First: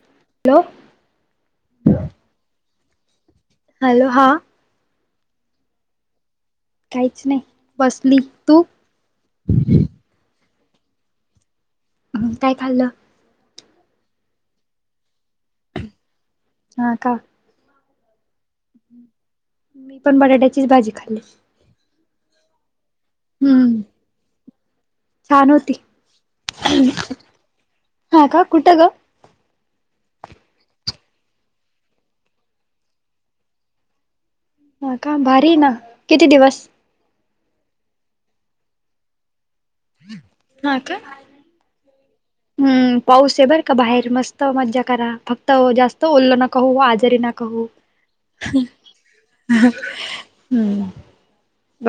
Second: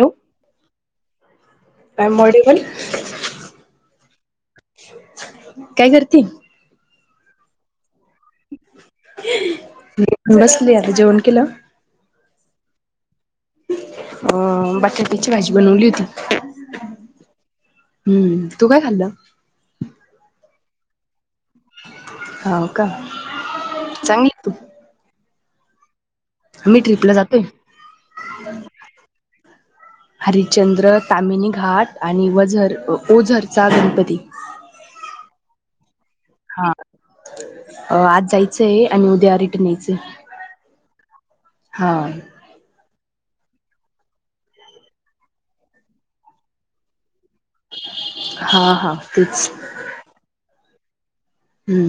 Hello I am मॉडेबल hello हा काय करते काहीच नाही बसली तू ता जेवण किलं काय खाल्लं अ बटाटची भाजी बनवली होती हा का हम्म तू काय खाल्लं? मी पण बटाट्याचीच भाजी खाल्ली होा का हम्म चांगली तू छान होती आम्ही ट्रिपला जातोय. हा का कुठ ग ह हरिचंद्र तामिनी घाट आणि वझर ओझरचा गणपती ह का भारी ना किती दिवस हा. अ आज जायचंय आणि उद्या हा का हा हम्म पाऊस आहे बर का बाहेर मस्त मज्जा करा फक्त जास्त ओल्लं नका हो आजारी नका क हा हा तेच. हम्म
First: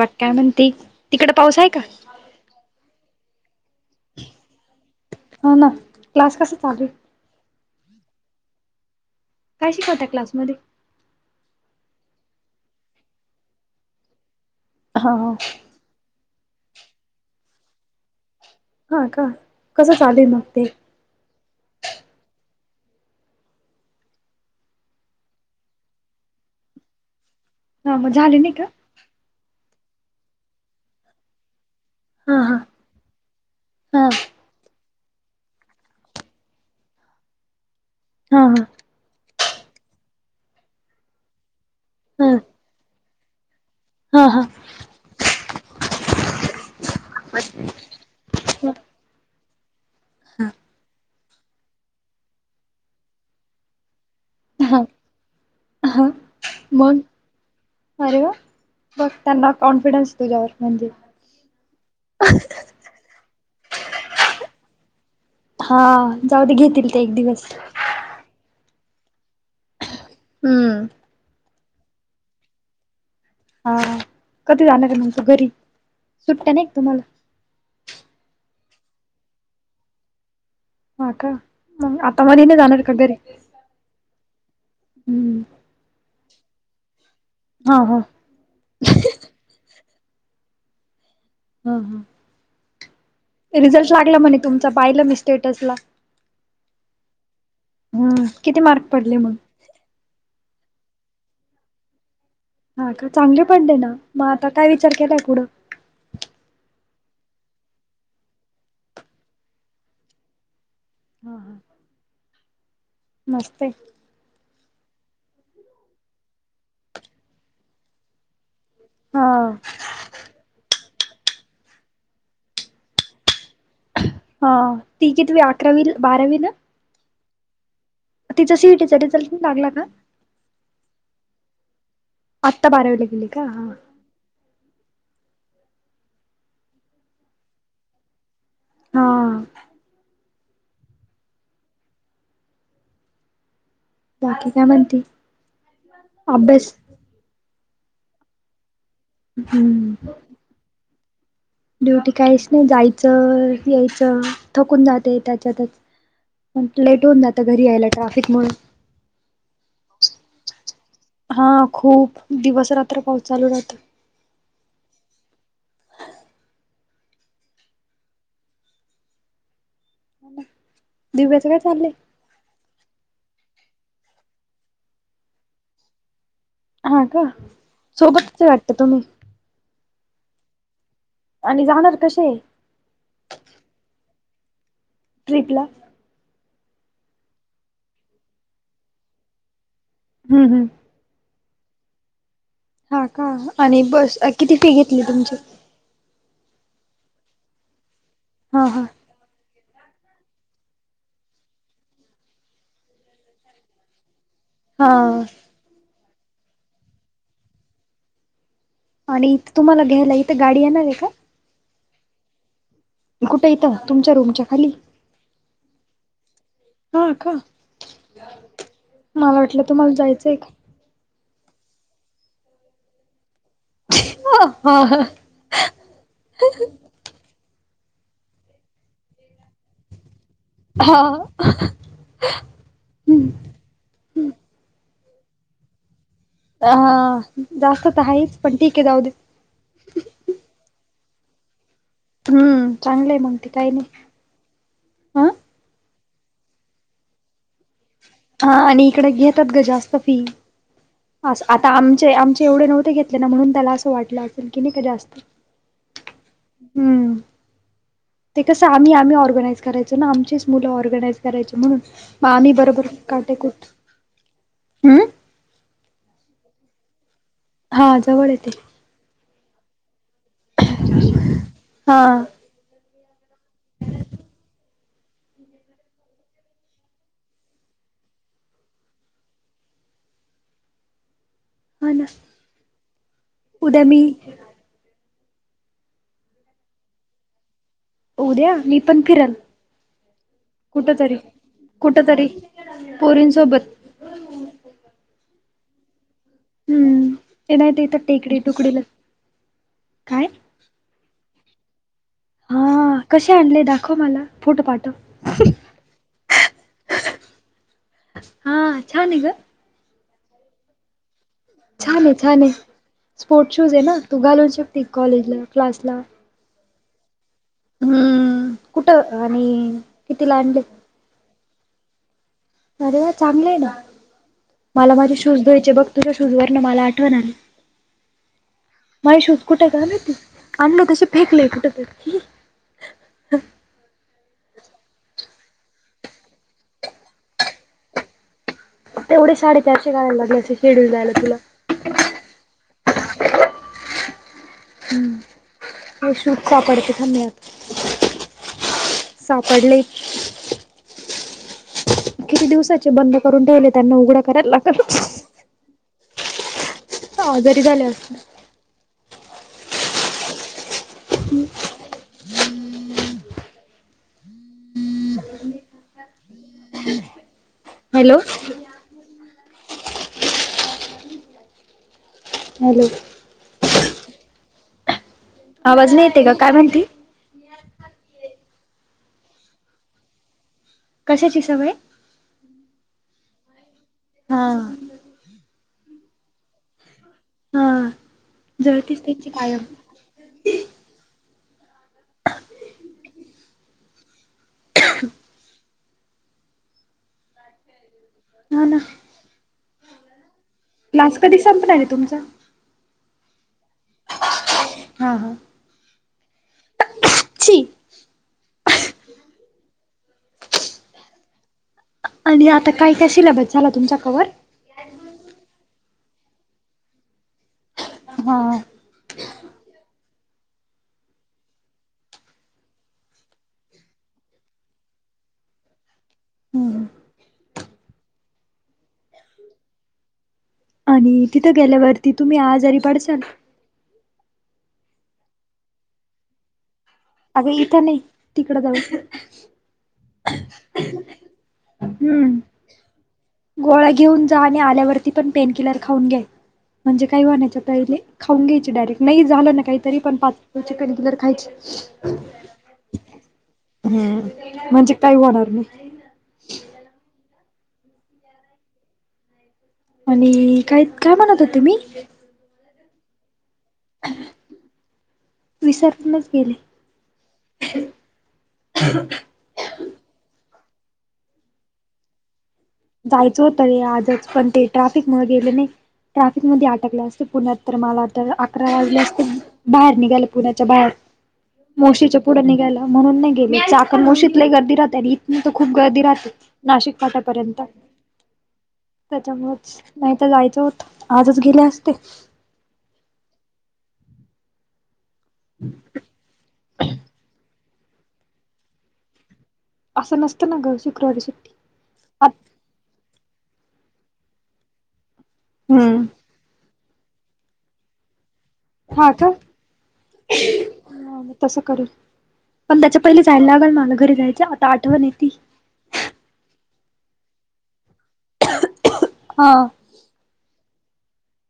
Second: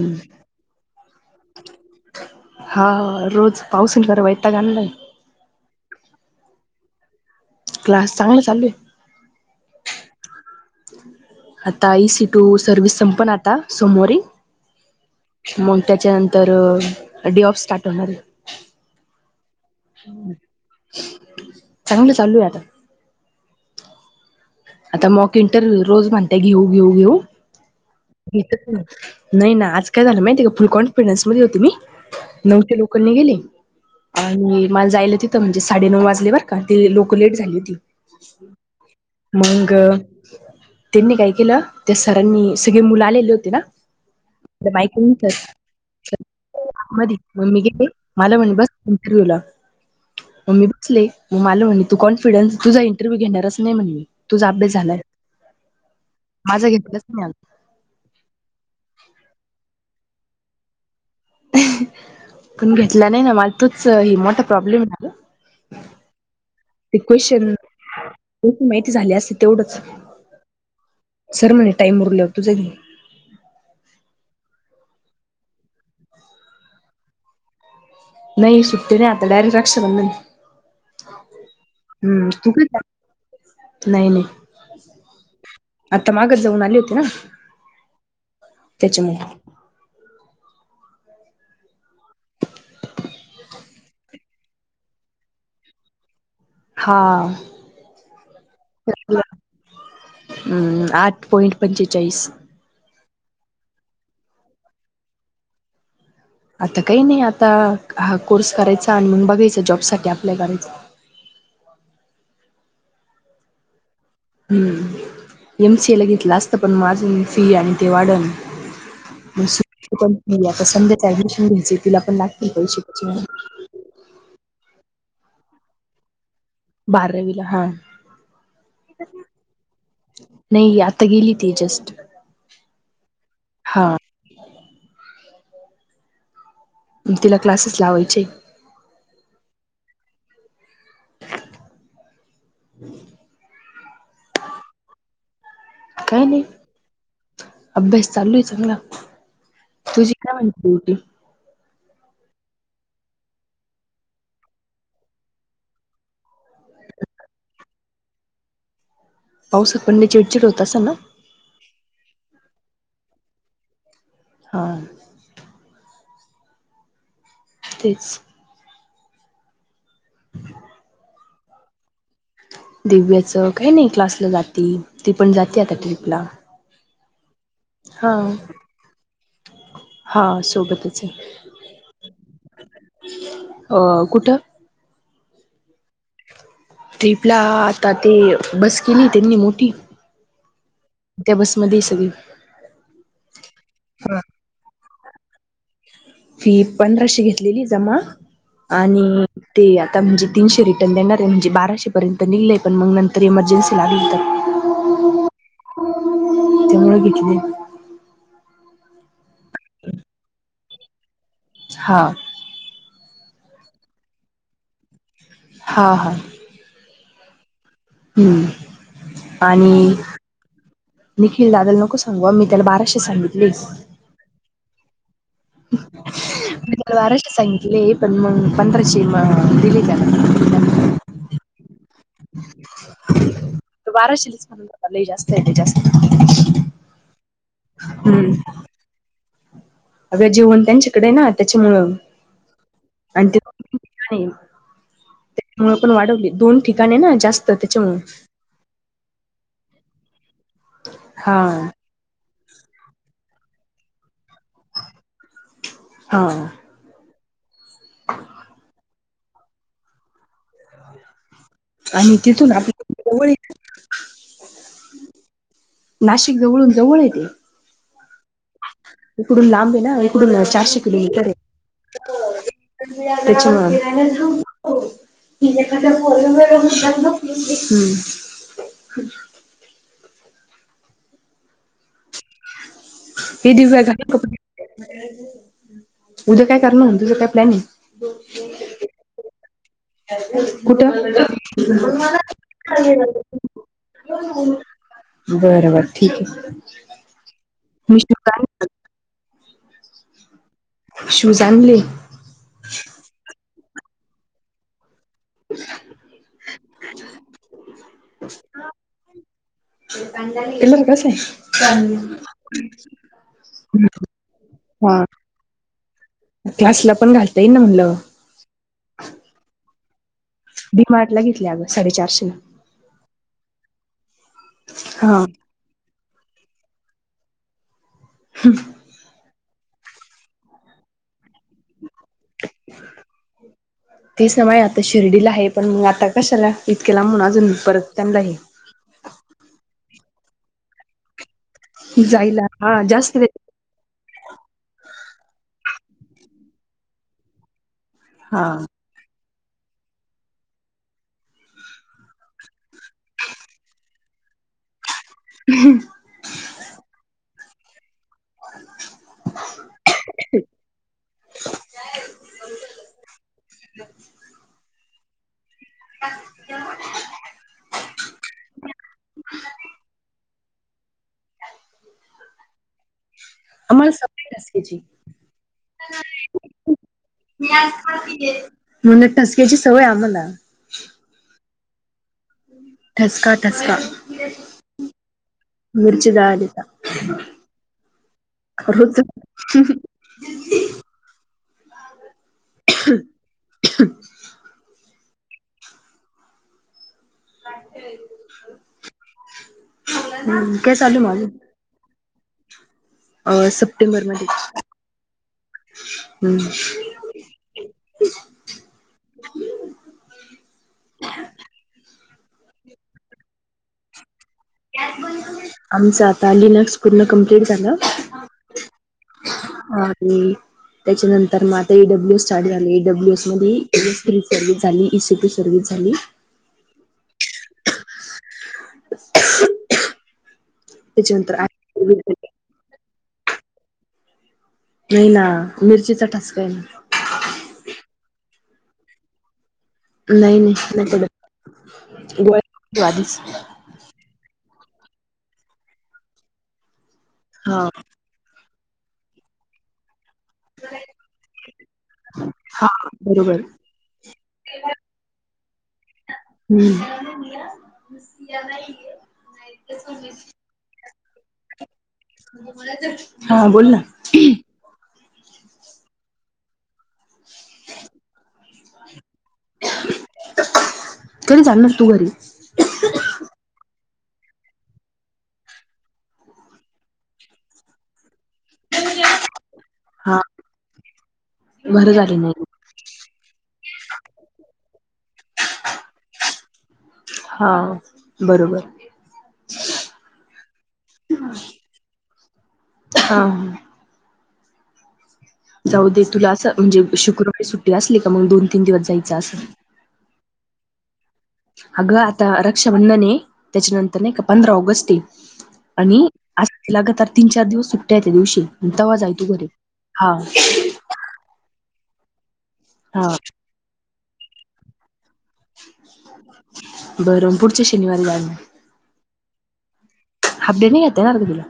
बघ काय म्हणते तिकड पाऊस आहे का हा रोज पावसून खराव यता गाणला हा ना क्लास कस चालू क्लास चांगला चालू आहे काय शिकवता क्लासमध्ये आता ई सीटू सर्विस संपण आता समारी हा मग त्याच्यानंतर तर डे ऑफ स्टार्ट होणार हा का कसं चालू आहे मग ते चांगलं चालू आहे आता आता मॉक इंटरव्ह्यू रोज म्हणताय घेऊ घेऊ घेऊ हा मग झाले का नाही ना आज काय झालं माहिती फुल कॉन्फिडन्स मध्ये होते मी हा हा नऊशे लोकांनी गेली हा आणि माझ जायलं तिथं म्हणजे साडे नऊ वाजल्यावरर का ती लोक लेट झाली होती हा ह मग त्यांनी काय केलं त्या हा सरांनी सगळे मुलं आलेले होते ना हा हा मायक मध म मी गे मला म्हणे बस हा इंटरव्ह्यू ला मग मी बसले मग आल म्हणे तू कॉन्फिडनस तुझा इंटरव्ह्यू घेणार असं नाही म्हण तुझ अपडेेस हा झालाय हा माझा घेतलाच मग नाही आला अरे वा बघ त्यांना कॉन्फिडन्स तुझ्यावर म्हणजे पण घेतला नाही ना मला तूच ह मोठा प्रॉब्लेम झाला हा जाऊ ते घेतील ते एक दिवस माहिती झाली असते तेवढंच हम्म तरर म्हणे टाईमवररले होतोच आहे हा कधी जाणार आहे म्हम त घरी सुट्ट्या नाही एक तुम्हाला नाही सुट्टी नाही आता डायरेक्ट रक्षाबंधनला हा का मग आता हम्म मध्ये तू नाही का जाणार घरी नाही नाही हम्म आता मग जाऊन आले होती ना हा हा त्याच्यामुळे हम हम रिझल्ट लागला म्हणे तुमच पाहिलं मी स्टेटसला हा हम् किती मार्क पडले मग आठ पॉइंट पंचेचाळीस का चांगले पण दे ना मग आता काय विचार केलाय पुुढं आता काही नाही आता हा कोर्स करायचा आणि म्हून बघायच जॉब साठी अप्लाय करायचा हा हा मस् हम्म एमसीए ला घेतलं असत पण माझ फी आणि ते वाढन हा आता संध्याच ऍडमिशन घ्यायची तिला पण लागतील पैसे हा ती किती अकरावी बारावी ना आर रवीला हा तिचा सीईटीचा रिझल्ट लागला का? नाही आता गेली तेी जस्ट आत्ता बारावीला गेली का ह हा तिला क्लासेस लावायचे हा ह बाकी काय म्हणते काय नाही अभ्यास अभ्यास चालू आहे चांगला हम्म तुझी काय म्हणती बटी ड्युटी काहीच नाही जायचं यायचं थकून जाते त्याच्यातच लेट होऊन ना आता घरी यायला ट्रॅफिक म्हणून पावसात पड चिडचिड होत अस ना हा खूप दिवस रात्र पाऊस चालू राहत ह तेच दिव्याच काय चाललंय दिव्याचं काही नाही क्लासला जाते ती पण जाते आता ट्रिपला हा का हा सोबतच वाटत तुम्ही हा सोबतच आहे आणि जाणार कसे अ कुठं ट्रिप ला ट्रिपला आता ते बस केली त्यांनी मोठी हम्म हम्म त्या बसमध्ये सगळी हा का आणि बस किती फी घेतली तुमची फी पंधराशे घेतलेली जमा हा हा आणि ते आता म्हणजे तीनशे रिटर्न देणार आहे म्हणजे बाराशेपर्यंत निघलेय पण मग नंतर इमर्जन्सी लागली तर हा त्यामुळे घेतले आणि इ तुम्हाला घ्यायला इथे गाडी येणार आहे का हा कुठे इथं तुमच्या रूमच्या खाली हा हा हा का हम्म मला वाटलं तुम्हाला आणि जायचंय का निखिल दादल नको सांगू मी त्याला बाराशे सांगितलं प्लीज हा म त्याला वाराश सांगित पण मग पंधराशे म दिली का हा बाराशे लस म्हणून ल जास्त आहे जास्त हा जास्तत आहेच पण ठीक आहे जाऊ दे अ जेवण त्यांच्याकडे ना त्या हम्म चांगलंय त्या मग ते काही नाही ह त्यामुळे पण वा दोन ठिकाणे ना जास्त त्याच्यामु हा आणि इकडें घेतात ग जास्त फी हा अस आता आमचे आमचे एवढे नव्हते घेतले ना म्हणून त्याला असं वाटलं असेल की नाही का जास्त हा हम्म ते कसं आम्ही आम्ही ऑर्गनाइज करायचो ना आमचेच मुलं ऑर्गनाइज करायचे म्हणून आणि म आम्ही तिथून बरोबर आपल्या जवळ आहे ना काटेकोठ हम् नाशिक जवळून जवळ येते हा जवळ येते इकडून लांब आहे ना इकडून चारशे किलोमीटर आहे हा अच्छा हनकर वर कात न होा ना हे दिव घ उद्या मी उद्या काय करणार तुझं काय प्लॅनिंग उद्या मी पण फिरण कुठंला कुठ तरी पोरींसोबत बरबर ठीक आहे हम्म ये नाही इथ मी शूज टेकडी टुकडीला आण काय शूज आण आणले हा कसे आणले दाखव मला फोटो पाठव हा छानान ग एलर कसे छान आहे छान आहे स्पोर्ट शूज आहे ना तू घालू शकते कॉलेजला क्लासला क्ला पण घा हम्म कुठं आणि कितीला आणले डीिमार्ट ला घेतली अगं साडेचारशे अरे वा चांगलं आहे ना मला माझे हा शूज दध्यायचे बघ तुझ्या शूज वर मला आठवण आली माझ शूज कुठ कामती आमलं तस फेकलं कुठ तर तेच नामा आता शिर्डीला आहे पण मग आता कशाला इतकला म्हणून अजून परत त्यांला आहे रायला लाग शेड्यूल जायला तुला जायला हा जास्त हम्म कशचछ पडते सम्यक हा सापडले किती दिवसाचे बंद करून ठेवले त्यांना उघडा करायला लागल ह् हजरी झाले असतते ह् ह अच्छा हॅलो [inaudible] हॅलो आम्हाला सांग की कशी आवाज नाही येते का काय म्हणते म्हणून एक ठसक्याची सवय आम्हाला कशाची सवय ठसका ठसका हा. मिरची जळाली त्याचा हा करत जळतीच त्यांची कायम [inaudible] [unintelligible] ह [inaudible] हा ना ह काय चालू माझ. क्लास कधी संपणार आहे तुमचा अ सप्टेंबर मध्ये हम्म. छी [unintelligible] आणि आता काय काय सिलेबस झाला तुमचा कवर आमचं आता लिनक्स पूर्ण कंप्लीट झालं. हा आणि त्याच्यानंतर मग आता ई डब्ल्यू एस स्टार्ट झालं ई डब्ल्यू एस मध्ये ए सर्विस झाली सर्व्हस झाली. हम्म [unintelligible] आणि त्याच्यानंतर आय तिथं सर्व्हिस गेल्यावरती झाली तुम्ही आजारी पडचाल नाही ना मिरचीचा ठसका आहे ना. अगं इथं नाही तिकडं जावचं नाही नाही नाही पडत. गोळा घेऊन जा आणि आल्यावरती पण पेन किलर खाऊन घे म्हणजे काही होण्याच्या हा आधी खाऊन घ्याय. डायरेट नाही झाल ना काही तरी पण खायची. हा बरोबर हम् म्हणजे काही होणार नाही. नाही नाही. आणि काय काय म्हणत होते मी हा बोल ना. विसरुनच गेले. [unintelligible] कधी चाललास तू घरी जायचं होतं रे ते ट्रफिक मध्ये आहे नाही ट्रफिक मध्ये अडकला असेल मला वाजल्या असते बाहेर हा निघाल पुण्याच्या बाहेर बरं झाले मावशीच्या नाही पुढं निघाला म्हणून नाही. चाक मोशीतले गर्दी राहते आणि इथून तर खूप गर्दी राहते नाशिक हा फाट्यापर्यंत बरोबर. त्याच्यामुळेच नाही तर जायचं होत आजच गेले असते. हा. जाऊ दे तुला असं म्हणजे शुक्रवारी सुट्टी असली का मग दोन तीन दिवस जायचं असं. असं नसतं ना ग. शुक्रवारी सुट्टी अगं आता रक्षाबंधन आहे त्याच्यानंतर नाही का पंधरा ऑगस्ट आणि हम्म आ लगातार तीन चार दिवस सुट्या आहेत त्या दिवशी तेव्हा जा हा का तू घरी हा. तसं करेल पण त्याच्या हा पहिली जायला लागल मला घरी जायचं आता आठवडा झाला. बर पुढच्या शनिवारी जा मग हा. इथे नाही येता येणार का तुला?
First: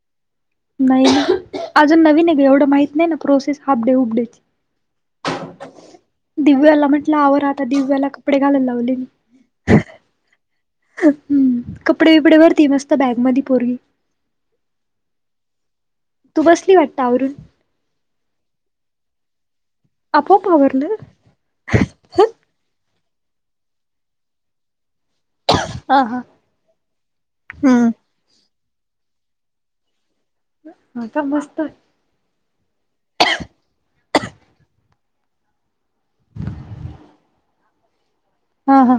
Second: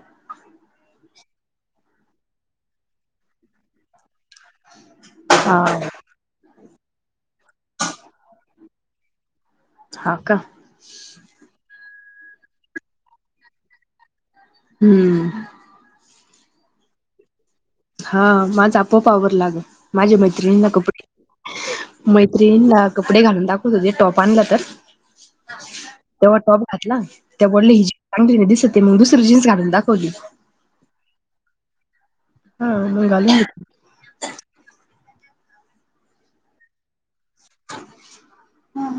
नाही अजून नवीन ये की, एवढं माहित नाही ना प्रोसेस हाफ डे उब डे ची. हा. म्हटलं आवर आता दिव्याला कपडे घालायला लावले मी हा का? कपडे-बिपडे भरतीय मस्त बॅग मधी पोरगी. हम्म. तू बसली वाटत आवरुण? हा माझं आपोआप आवरलं आग माझ्या आपोआप मैत्रिणींना आवरलं कपडे मैत्रिंणींना कपडे घालून दाखवत होते टॉप आणला तर हा हा तेव्हा टॉप घातला ती बोली हम्म. चांगली दिसती. ते मग दुसरी जीन्स घालून दाखवली. हा का मस्त आहे. हा मग घालून घेतली. हा हा